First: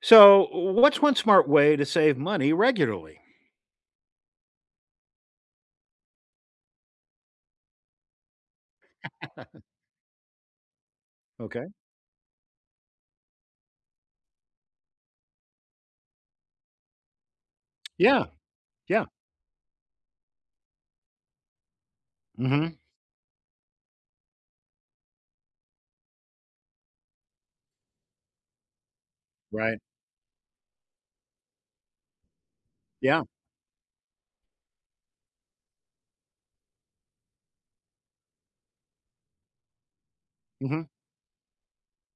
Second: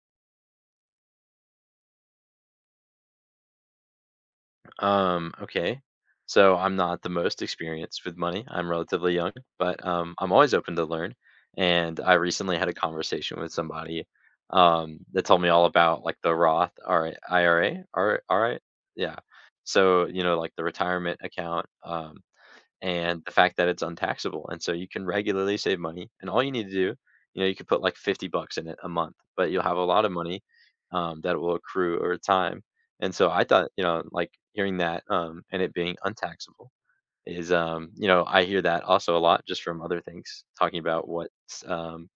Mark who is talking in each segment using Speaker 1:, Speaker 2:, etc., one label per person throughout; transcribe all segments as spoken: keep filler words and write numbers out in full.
Speaker 1: So, what's one smart way to save money regularly?
Speaker 2: Um, okay. So I'm not the most experienced with money. I'm relatively young, but um, I'm always open to learn.
Speaker 1: Okay.
Speaker 2: And I recently had a conversation with somebody um, that told me all about like the Roth RI I R A. All right.
Speaker 1: Yeah.
Speaker 2: All right.
Speaker 1: Yeah.
Speaker 2: Yeah. So, you know, like the retirement account. Um,
Speaker 1: Hmm.
Speaker 2: and the fact that it's untaxable, and so you can regularly save money, and all you need to do, you know, you could put like fifty bucks in it a month, but you'll have
Speaker 1: Right.
Speaker 2: a lot of money um, that will accrue over time. And
Speaker 1: Yeah.
Speaker 2: so I thought, you know, like hearing that um, and it being untaxable is, um, you know, I hear that also a lot just from other things talking
Speaker 1: Hmm.
Speaker 2: about what's, um,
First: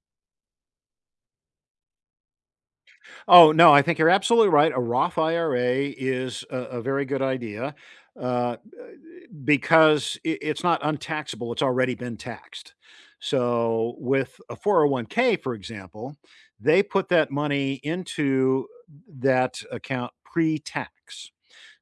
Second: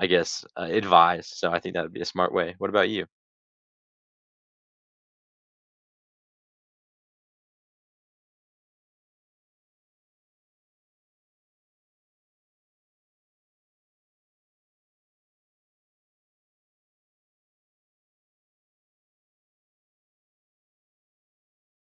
Speaker 2: I guess, uh, advised. So I think that would be a smart way. What about you?
Speaker 1: Oh, no, I think you're absolutely right. A Roth I R A is a, a very good idea, uh, because i- it's not untaxable, it's already been taxed. So, with a four zero one k, for example, they put that money into that account pre tax.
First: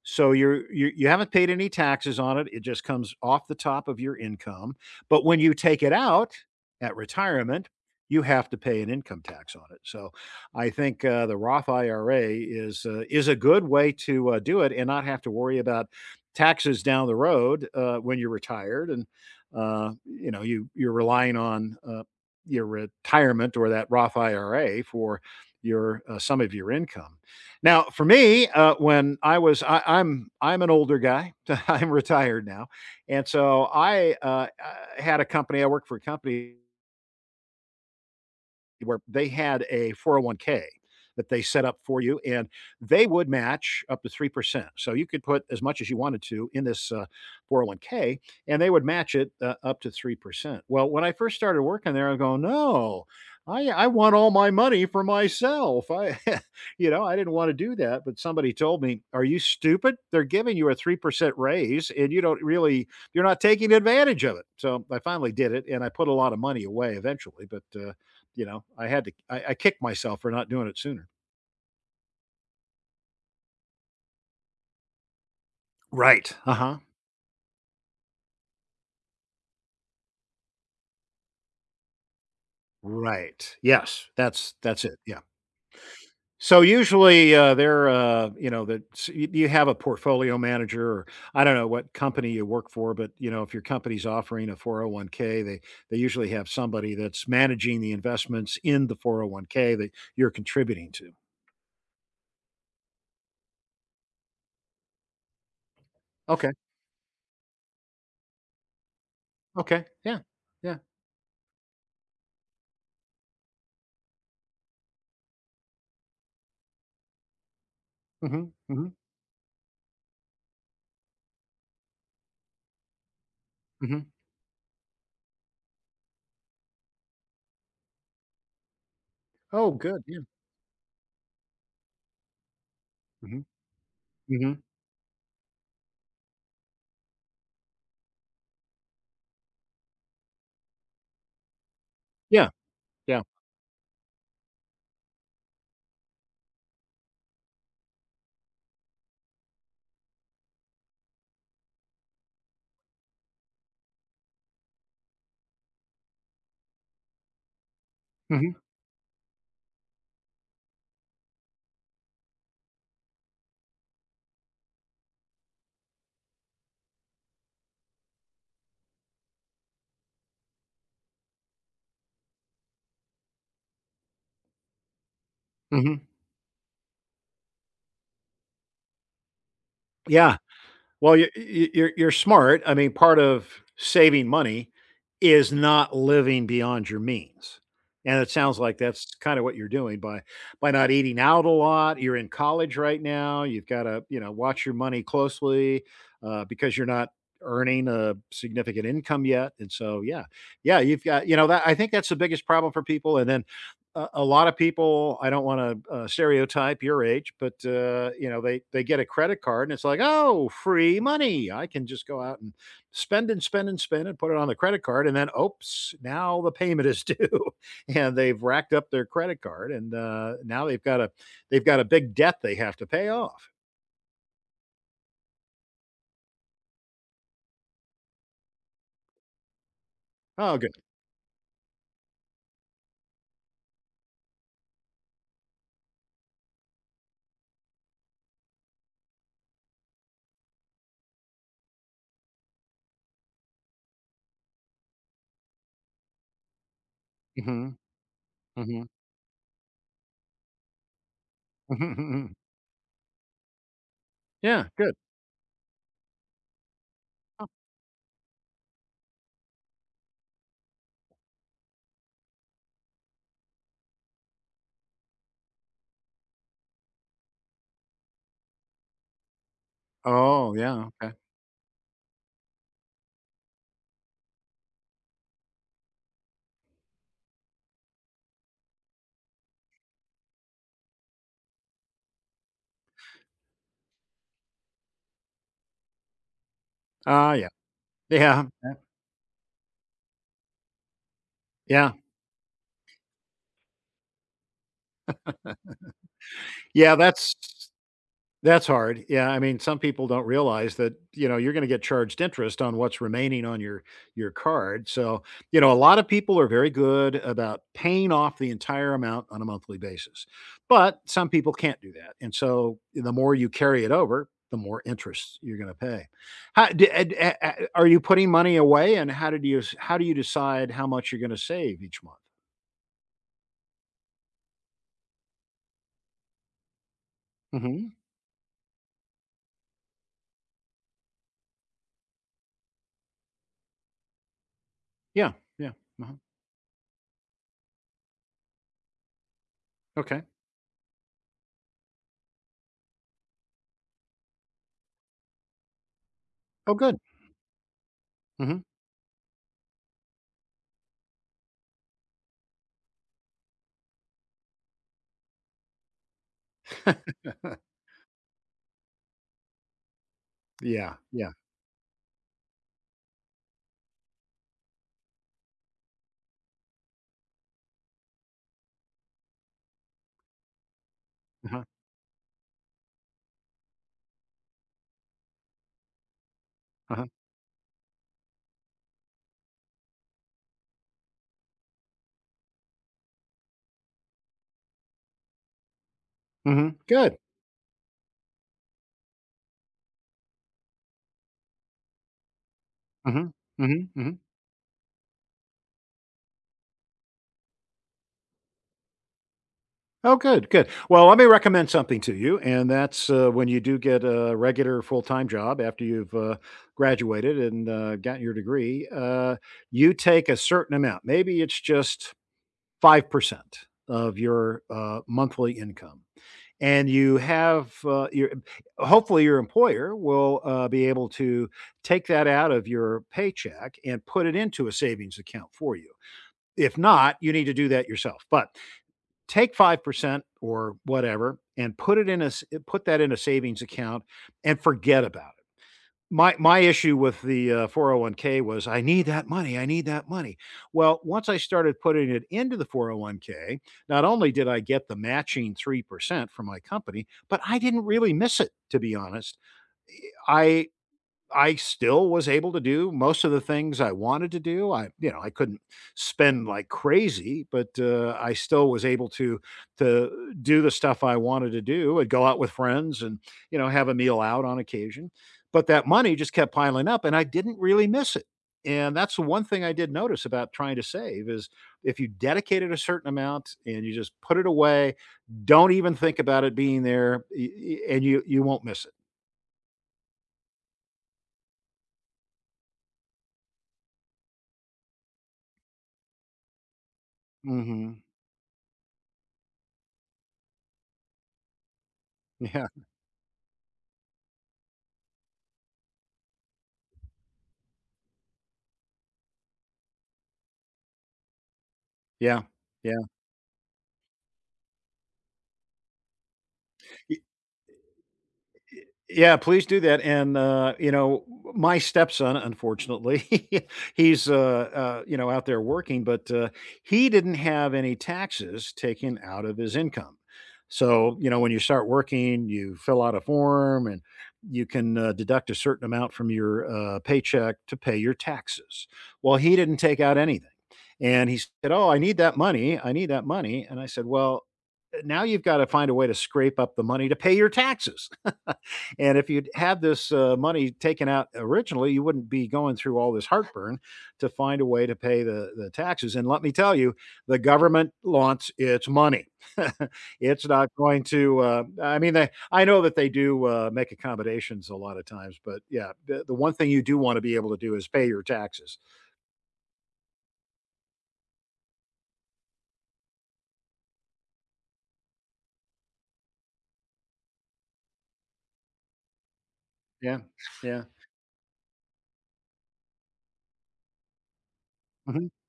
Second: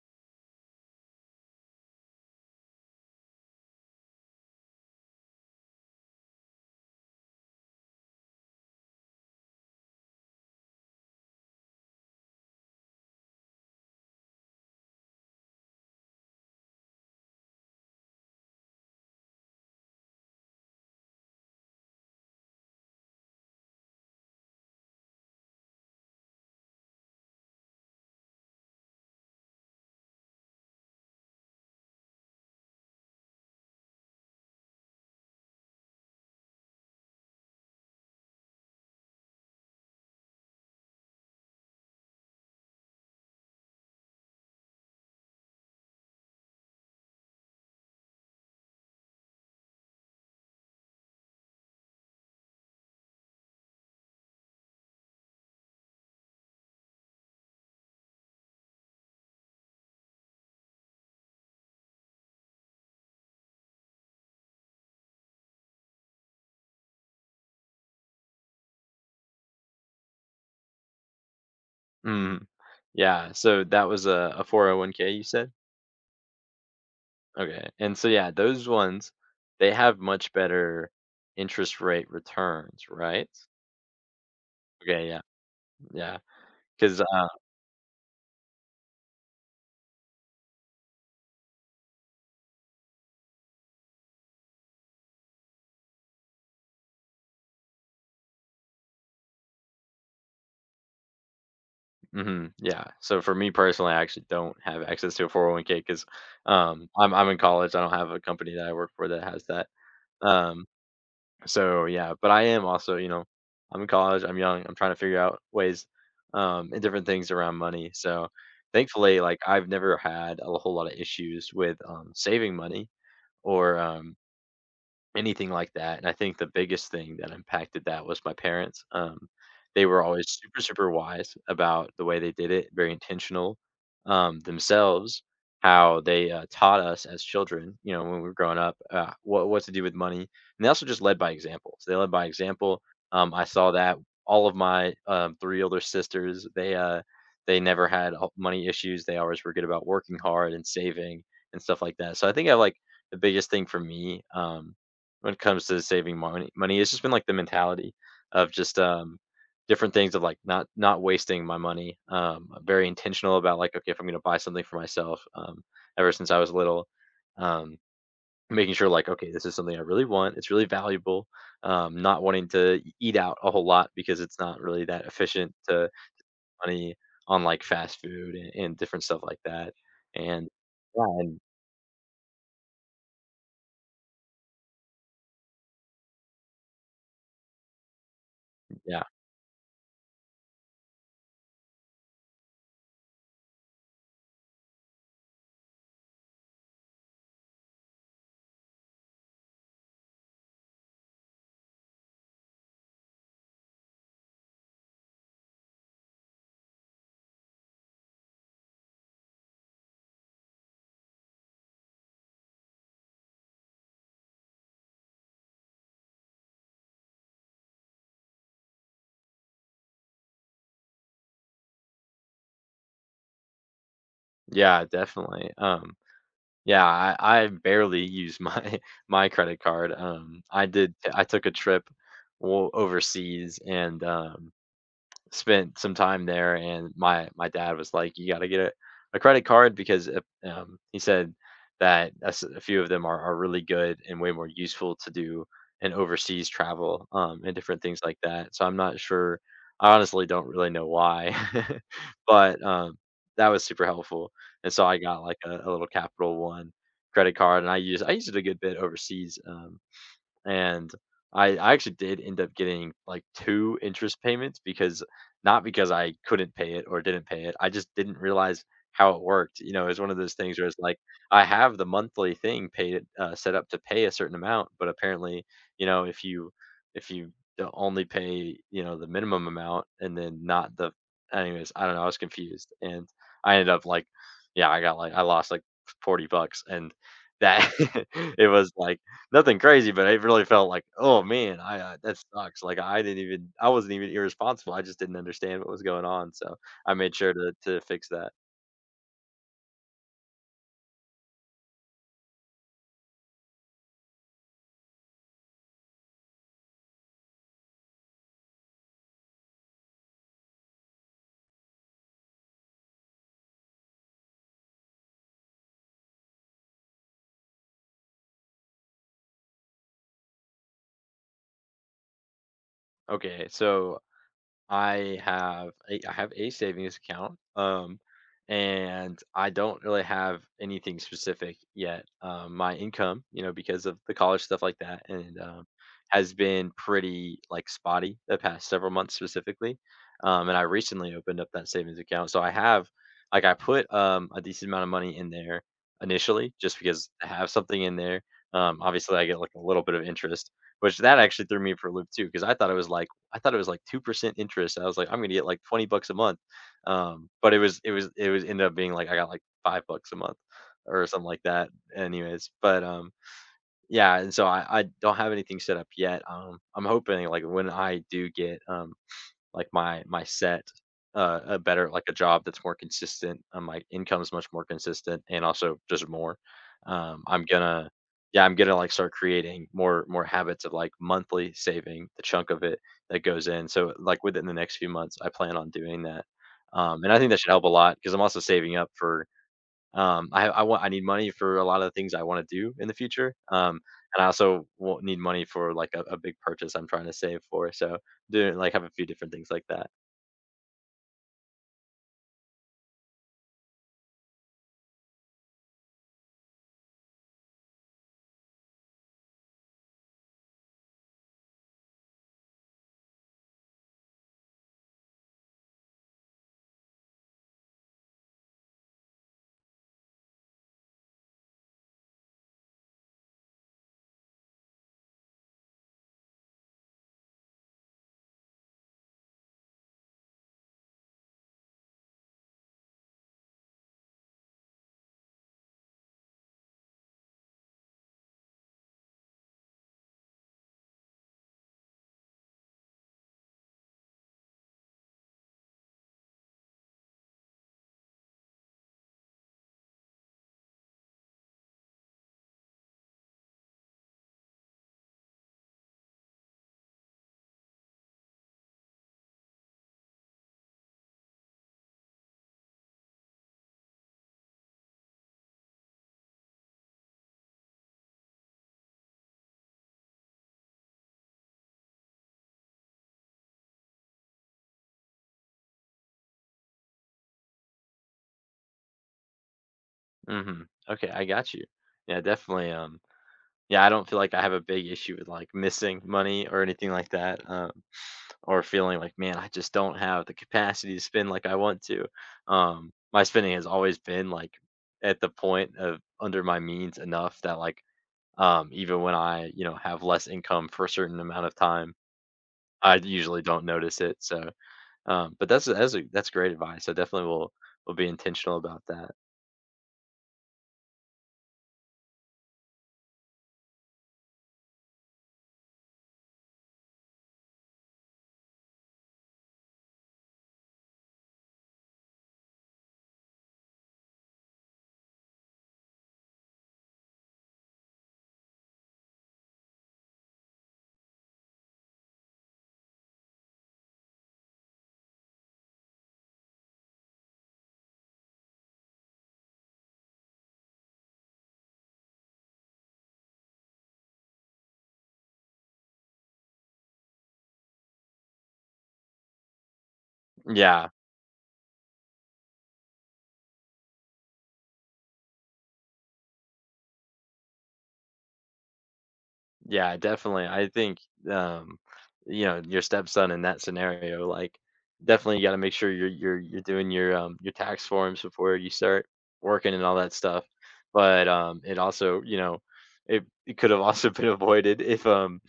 Speaker 1: So you're you you haven't paid any taxes on it. It just comes off the top of your income. But when you take it out at retirement, you have to pay an income tax on it. So I think uh, the Roth I R A is uh, is a good way to uh, do it and not have to worry about taxes down the road uh, when you're retired, and uh, you know you you're relying on uh, your retirement or that Roth I R A for your uh, some of your income. Now, for me, uh, when I was, I, I'm I'm an older guy. I'm retired now, and so I uh, uh, had a company. I worked for a company where they had a four oh one k that they set up for you, and they would match up to three percent. So you could put as much as you wanted to in this uh, four oh one k, and they would match it uh, up to three percent. Well, when I first started working there, I go, no, I, I want all my money for myself. I, you know, I didn't want to do that, but somebody told me, are you stupid? They're giving you a three percent raise and you don't really, you're not taking advantage of it. So I finally did it and I put a lot of money away eventually, but, uh, you know, I had to I, I kicked myself for not doing it sooner.
Speaker 2: Mm, yeah. So that was a, a four oh one k, you said?
Speaker 1: Right. Uh-huh.
Speaker 2: Okay, and so, yeah, those ones, they have much better interest rate returns, right?
Speaker 1: Right. Yes. That's that's it.
Speaker 2: Okay,
Speaker 1: Yeah.
Speaker 2: yeah, yeah,
Speaker 1: So
Speaker 2: 'cause, uh
Speaker 1: usually uh, they're uh, you know that s- you you have a portfolio manager, or I don't know what company you work for, but you know if your company's offering a four oh one k, they they usually have somebody that's managing the investments in the four oh one k that you're contributing to.
Speaker 2: mhm, yeah, so for me personally, I actually don't have access to a four oh one k 'cause,
Speaker 1: Okay.
Speaker 2: um, I'm I'm in college, I don't have a company that I work for that has that,
Speaker 1: Okay. Yeah.
Speaker 2: um,
Speaker 1: Yeah.
Speaker 2: so, yeah, but I am also, you know, I'm in college, I'm young, I'm trying to figure out ways, um, and different things around money, so,
Speaker 1: Hmm, hmm,
Speaker 2: thankfully, like, I've never had a whole lot of issues with, um, saving money or,
Speaker 1: hmm.
Speaker 2: um anything like that, and I think the biggest thing that impacted that was my parents, um,
Speaker 1: Oh,
Speaker 2: they were
Speaker 1: good. Yeah.
Speaker 2: always super, super wise about the way they did it, very
Speaker 1: Hmm,
Speaker 2: intentional, um,
Speaker 1: hmm.
Speaker 2: themselves, how they, uh, taught us as children, you know, when we were growing up, uh, what what to do with money, and they also just led by example, so they led by
Speaker 1: Yeah.
Speaker 2: example,
Speaker 1: Yeah.
Speaker 2: um, I saw that all of my, um, three older sisters, they, uh, they never had ho money issues, they always were good about working hard and saving and stuff like that, so I think I like the biggest thing for me, um, when it comes to saving money money. It's just been like the mentality of
Speaker 1: Hmm,
Speaker 2: just um different things of like not not wasting my money. Um I'm very intentional about like, okay, if I'm gonna buy something for myself um ever since I was little. Um Making sure like, okay, this is something I really want. It's really valuable. Um not wanting to e- eat out a whole lot because it's not really that efficient to
Speaker 1: hmm.
Speaker 2: money on like fast food and, and different stuff like that.
Speaker 1: Yeah.
Speaker 2: And yeah
Speaker 1: Well, you're
Speaker 2: and
Speaker 1: you're you're smart. I mean, part of saving money is not living beyond your means, and it sounds like
Speaker 2: yeah,
Speaker 1: that's kinda what you're doing by by not eating out a lot. You're in college right now. You've gotta, you know, watch your money closely, uh, because you're not earning a significant income yet, and so, yeah. Yeah, you've got you know, that I think that's the biggest problem for people, and then a a lot of people I don't wanna, uh, stereotype your age, but, uh, you know, they they get a credit card and it's like, "Oh, free money. I can just go out and spend and spend and spend and put it on the credit card," and then, "Oops, now the payment is due," and they've racked up their credit card, and, uh, now they've got a they've got a big debt they have to pay off.
Speaker 2: yeah, definitely. Um Yeah, I I barely use my my credit card, um,
Speaker 1: Oh,
Speaker 2: I
Speaker 1: good.
Speaker 2: did I took a trip o overseas and, um spent some time there, and my my dad was like, "You gotta get a, a credit card because if, um, he said that a, s- a few of them are, are really good and way more useful to do in overseas travel um, and
Speaker 1: Mhm.
Speaker 2: different things like that." So I'm
Speaker 1: Mhm.
Speaker 2: not sure. I honestly don't really know why, but um, that was super helpful.
Speaker 1: Yeah,
Speaker 2: And so
Speaker 1: good.
Speaker 2: I got like a, a little Capital One credit card, and I use I used it a good bit overseas um, and I I actually did end up getting, like, two interest payments because not because I couldn't pay it or didn't pay it, I just didn't realize how it worked. You know, it's one of those
Speaker 1: Oh,
Speaker 2: things where it's
Speaker 1: yeah,
Speaker 2: like,
Speaker 1: okay.
Speaker 2: I have the monthly thing paid uh, set up to pay a certain amount, but apparently, you know, if you if you do only pay, you know, the minimum amount and then not the anyways, I don't know, I was confused, and I ended up, like, yeah, I got, like, I lost, like, forty bucks, and
Speaker 1: Ah, yeah.
Speaker 2: that
Speaker 1: Yeah,
Speaker 2: it was,
Speaker 1: yeah,
Speaker 2: like, nothing crazy, but it really felt like, "Oh, man, I,
Speaker 1: yeah.
Speaker 2: uh that sucks." Like, I didn't even I wasn't even irresponsible, I just didn't understand what was going on, so
Speaker 1: Yeah,
Speaker 2: I made sure
Speaker 1: that's
Speaker 2: to to fix that.
Speaker 1: That's hard. Yeah, I mean, some people don't realize that, you know, you're gonna get charged interest on what's remaining on your your card, so, you know, a lot of people are very good about paying off the entire amount on a monthly basis, but some people can't do that, and so, the more you carry it over, the more interest you're gonna pay. How d a- a- a- are you putting money away, and how did you how do you decide how much you're gonna save each month?
Speaker 2: Okay, so, I have a I have a savings account,
Speaker 1: Mhm.
Speaker 2: um, and I don't really have anything specific yet. Um, my income, you know, because of the college stuff like that,
Speaker 1: Yeah,
Speaker 2: and um,
Speaker 1: yeah, uh
Speaker 2: has been pretty like spotty the past several months specifically.
Speaker 1: okay.
Speaker 2: Um, and I recently opened up that savings account, so I have like I put um, a decent amount of money in there initially,
Speaker 1: Oh,
Speaker 2: just
Speaker 1: good.
Speaker 2: because I have something in there.
Speaker 1: Mhm.
Speaker 2: Um, obviously, I get like a little bit of interest, which that actually threw me for a loop too, because I thought it was like I thought it was like two percent interest, and I was like, "I'm gonna get, like, twenty bucks a month." Um, but it was it was it was ended up being like I got, like, five bucks a month
Speaker 1: Yeah,
Speaker 2: or something
Speaker 1: yeah.
Speaker 2: like that anyways, but, um, yeah, and so I I don't have anything set up yet, um, I'm hoping, like, when I do get, um, like my my set uh, a
Speaker 1: Uh-huh.
Speaker 2: better like a job that's more consistent. Um, my income's much more consistent and also just more.
Speaker 1: Uh-huh.
Speaker 2: Um, I'm gonna yeah, I'm gonna like start creating more more habits of like monthly saving the chunk of it that goes in. So like within the next few months, I plan on doing that.
Speaker 1: Mhm.
Speaker 2: Um, and I
Speaker 1: Good.
Speaker 2: think that should help a lot because I'm also saving up for um, I I want I need money for a lot of the things I wanna do in the
Speaker 1: Mhm.
Speaker 2: future, um,
Speaker 1: Mhm. Mhm.
Speaker 2: and I also won't need money for, like, a a big purchase I'm trying to save for, so doing like, have a few different things like that.
Speaker 1: Oh, good, good. Well, let me recommend something to you, and that's, uh, when you do get a regular full-time job after you've, uh, graduated and, uh, gotten your degree, uh, you take a certain amount. Maybe it's just five percent of your, uh, monthly income, and you have, uh, your hopefully, your employer will, uh, be able to take that out of your paycheck and put it into a savings account for you. If not, you need to do that yourself. But take five percent or whatever and put it in a put that in a savings account and forget about it. My my issue with the uh, four oh one k was I need that money. I need that money. Well, once I started putting it into the four oh one k, not only did I get the matching three percent from my company, but I didn't really miss it to be honest. I I still was able to do most of the things I wanted to do. I, you know, I couldn't spend like crazy, but uh, I still was able to to do the stuff I wanted to do. I'd go out with friends and you know have a meal out on occasion, but that money just kept piling up, and I didn't really miss it. And that's the one thing I did notice about trying to save is if you dedicated a certain amount and you just put it away, don't even think about it being there, y- y- and you you won't miss it.
Speaker 2: Mhm. Okay, I got you. Yeah, definitely, um yeah, I don't feel like I have a big issue with, like, missing money or anything like that, um,
Speaker 1: Hmm.
Speaker 2: or feeling like, "Man, I just don't have the capacity to spend like I want to."
Speaker 1: Yeah,
Speaker 2: Um, my spending has always been, like, at the point of under my means enough that, like, um, even when I, you know, have less income for a certain amount of time,
Speaker 1: yeah,
Speaker 2: I
Speaker 1: yeah.
Speaker 2: usually don't notice it. So, um, but that's that's a, that's great advice. I
Speaker 1: Y
Speaker 2: definitely will will be intentional about that.
Speaker 1: yeah, please do that, and, uh, you know, my stepson, unfortunately, he's, uh uh, you know, out there working, but, uh, he didn't have any taxes taken out of his income. So, you know, when you start working, you fill out a form, and you can, uh, deduct a certain amount from your, uh, paycheck to pay your taxes. Well, he didn't take out anything, and he said, "Oh, I need that money, I need that money," and I said, "Well, now you've gotta find a way to scrape up the money to pay your taxes." And if you'd had this uh, money taken out originally, you wouldn't be going through all this heartburn to find a way to pay the, the taxes. And let me tell you, the government wants its money. It's not
Speaker 2: Yeah,
Speaker 1: going to. Uh, I mean, they, I know that they do uh, make accommodations a lot of times, but yeah, the, the one thing you do want to be able to do is pay your taxes.
Speaker 2: yeah, definitely. I think um, you know, your stepson in that scenario, like, definitely you got to make sure you're you're you're doing your um your tax forms before you start working and all that
Speaker 1: Yeah,
Speaker 2: stuff.
Speaker 1: yeah,
Speaker 2: But um, it also, you know, it, it could have also been avoided if
Speaker 1: hmm,
Speaker 2: um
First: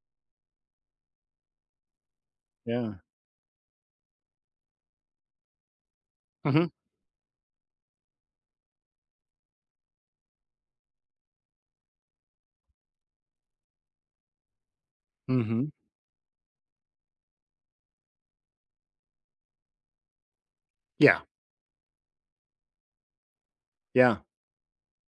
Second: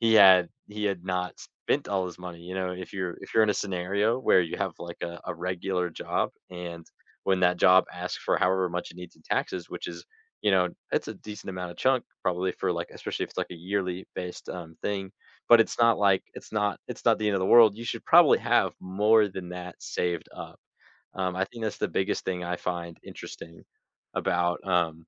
Speaker 2: he had he had not spent all his money. You know, if
Speaker 1: yeah,
Speaker 2: you're if you're in a scenario where you have like a, a regular job
Speaker 1: hmm,
Speaker 2: and when that job asks for however much it needs in taxes, which is, you know, it's a decent amount of chunk probably for like, especially if it's like a yearly based um thing. But
Speaker 1: hmm,
Speaker 2: it's not like it's not it's not the end of the world. You should probably have more than that saved up.
Speaker 1: yeah,
Speaker 2: Um, I think that's the biggest thing I find interesting
Speaker 1: yeah,
Speaker 2: about um,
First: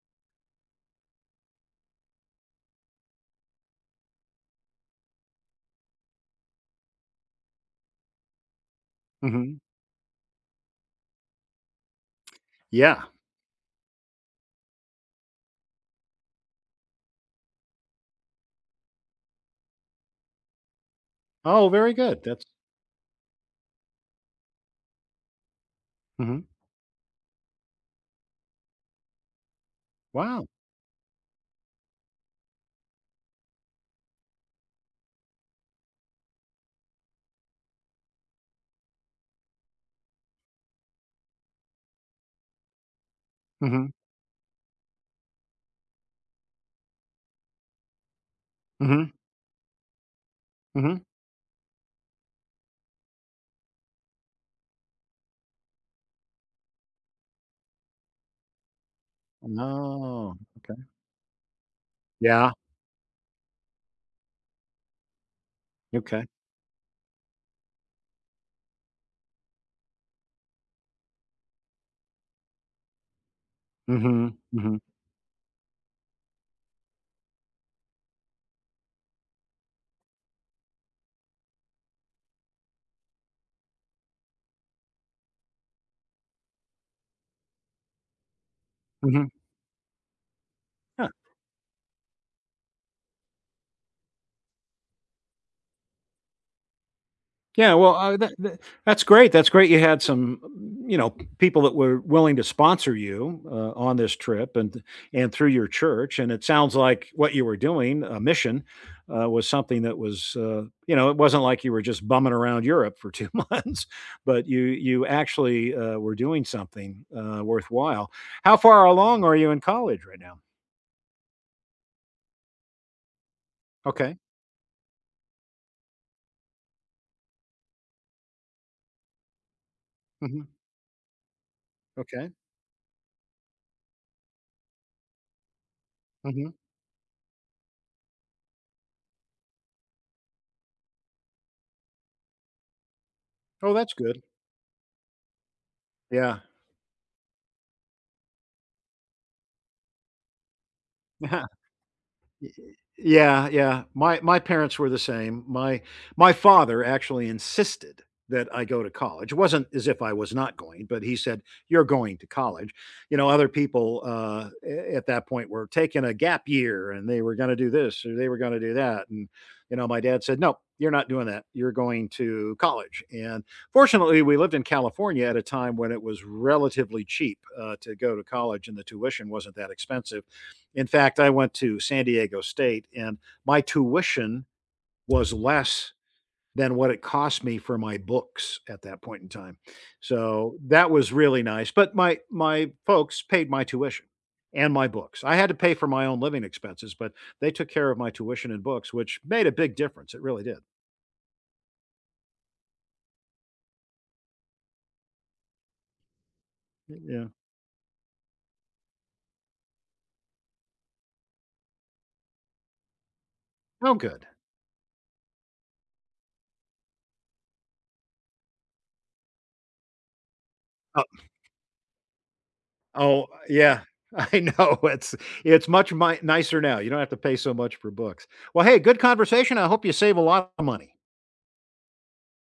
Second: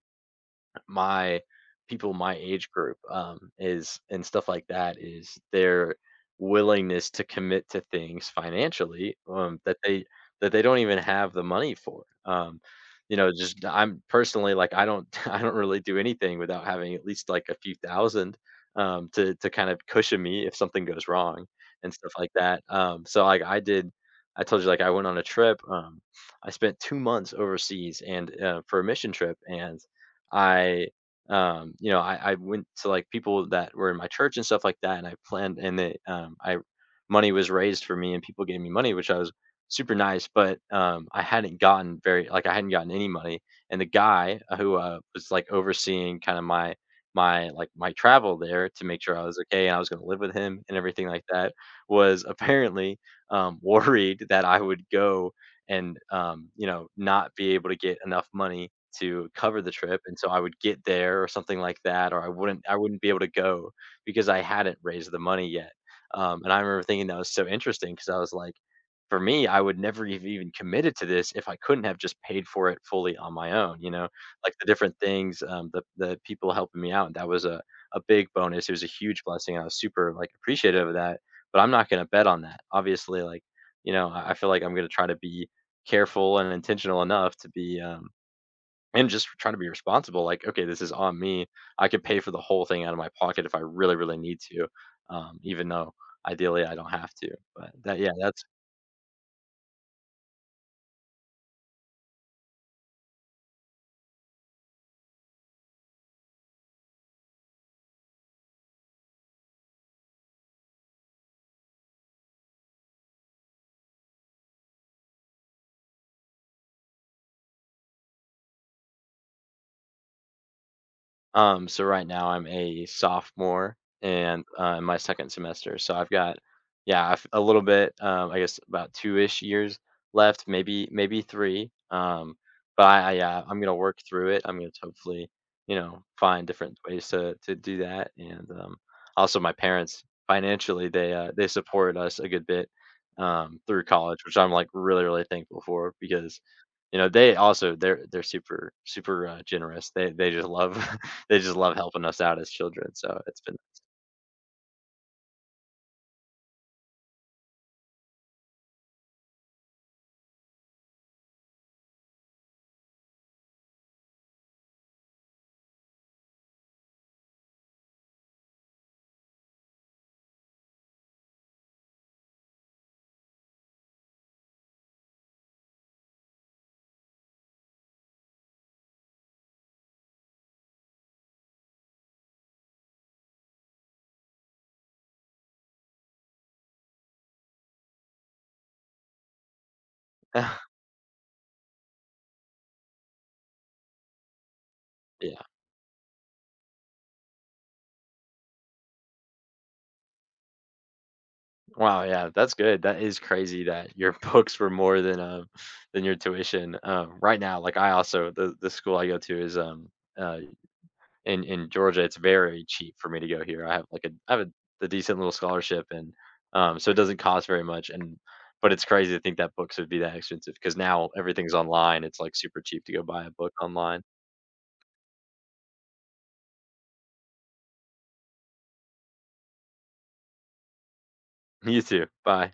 Speaker 2: my people my age group um, is and stuff like that is their willingness to commit to things financially
Speaker 1: hmm,
Speaker 2: um, that they that they don't even have the money for. Um,
Speaker 1: yeah.
Speaker 2: you know, just I'm personally like I don't I don't really do anything without having at least like a few thousand um, to to kind of cushion me if something goes wrong
Speaker 1: Oh,
Speaker 2: and
Speaker 1: very
Speaker 2: stuff
Speaker 1: good.
Speaker 2: like
Speaker 1: That's
Speaker 2: that. Um, so like I did. I told you like I went on a trip. Um,
Speaker 1: Mhm.
Speaker 2: I spent two months overseas and uh, for a mission trip, and
Speaker 1: Wow.
Speaker 2: I, um, you know, I, I went to like people that were in my church and stuff like that, and I planned, and they, um, I, money was raised for me, and people gave me money, which I was super nice, but um, I hadn't gotten very, like, I hadn't gotten any money, and the
Speaker 1: Hmm,
Speaker 2: guy uh, who uh, was like overseeing kind of my my like my travel there to make
Speaker 1: hmm,
Speaker 2: sure I was okay and I was going to live with him and
Speaker 1: hmm.
Speaker 2: everything like that was apparently um, worried that I would go and um, you know, not be able to get enough money to cover the trip, and so
Speaker 1: Oh,
Speaker 2: I would
Speaker 1: okay.
Speaker 2: get there or something like that, or I
Speaker 1: Yeah,
Speaker 2: wouldn't I wouldn't be able to go because I hadn't raised the money yet.
Speaker 1: okay.
Speaker 2: Um, and I remember thinking that was so interesting because I was like, for me, I would never have even committed to this if I couldn't have just paid for it fully on my own. You know,
Speaker 1: Mhm,
Speaker 2: like the
Speaker 1: mhm,
Speaker 2: different things, um, the the people helping me out. That was a a big bonus. It was a huge blessing, and I was super like appreciative of that. But I'm not going to bet on that. Obviously, like, you know, I I feel like I'm going to try to be careful and intentional enough to be um, and just
Speaker 1: mhm.
Speaker 2: trying to be responsible, like, okay, this is
Speaker 1: Yeah,
Speaker 2: on me, I could pay for the whole thing out of my pocket if I really really need to, um, even though ideally I don't have to, but
Speaker 1: yeah, well,
Speaker 2: that yeah
Speaker 1: uh, that
Speaker 2: that's
Speaker 1: that that's great, that's great you had some, mm, you know, people that were willing to sponsor you, uh, on this trip and and through your church, and it sounds like what you were doing, a mission, uh, was something that was, uh, you know, it wasn't like you were just bumming around Europe for two months, but you you actually, uh, were doing something, uh, worthwhile. How far along are you in college right now?
Speaker 2: Um, so right now I'm a sophomore
Speaker 1: Okay.
Speaker 2: and uh, in my second semester. So I've got, yeah, I've- a little bit, um, I guess about two-ish years
Speaker 1: Mhm.
Speaker 2: left, maybe maybe three.
Speaker 1: Okay.
Speaker 2: Um, but I, I, yeah, I'm gonna work through it. I'm gonna hopefully, you know, find
Speaker 1: Mhm.
Speaker 2: different ways to to do that. And um, also my parents financially, they uh, they supported us a good bit um,
Speaker 1: Oh,
Speaker 2: through
Speaker 1: that's good.
Speaker 2: college, which I'm like really really thankful for
Speaker 1: Yeah.
Speaker 2: because you know they also they're they're super super uh, generous they they just love they just love helping us out as children, so it's
Speaker 1: Yeah. Yeah,
Speaker 2: been
Speaker 1: yeah. My my parents were the same. My my father actually insisted that I go to college. It wasn't as if I was not going, but he said, "You're going to college." You know, other people, uh, a at that point were taking a gap year, and they were gonna do this, or they were gonna do that, and, you know, my dad said, "No, you're not doing that. You're going to college," and fortunately, we lived in California at a time when it was relatively cheap, uh, to go to college, and the tuition wasn't that expensive. In fact, I went to San Diego State and my tuition was less than what it cost me for my books at that point in time. So that was really nice, but my my folks paid my tuition and my books. I
Speaker 2: yeah.
Speaker 1: had to pay for my own living expenses, but they took care of my tuition and books, which made a big difference. It really did.
Speaker 2: Wow, yeah, that's good. That is crazy that your books were more than, um, than your tuition. Um,
Speaker 1: Yeah.
Speaker 2: right now, like, I also the the school I go to is, um, uh, in in Georgia, it's very cheap for me to go here. I have,
Speaker 1: Oh,
Speaker 2: like, a
Speaker 1: good.
Speaker 2: I have a a decent little scholarship and, um, so it doesn't cost very much and but it's crazy to think that books would be that expensive because
Speaker 1: Oh
Speaker 2: now everything's online, it's, like, super cheap to go buy
Speaker 1: oh,
Speaker 2: a book
Speaker 1: yeah.
Speaker 2: online.
Speaker 1: I know. It's it's much mi nicer now. You don't have to pay so much for books. Well, hey, good conversation. I hope you save a lot of money.
Speaker 2: You too. Bye.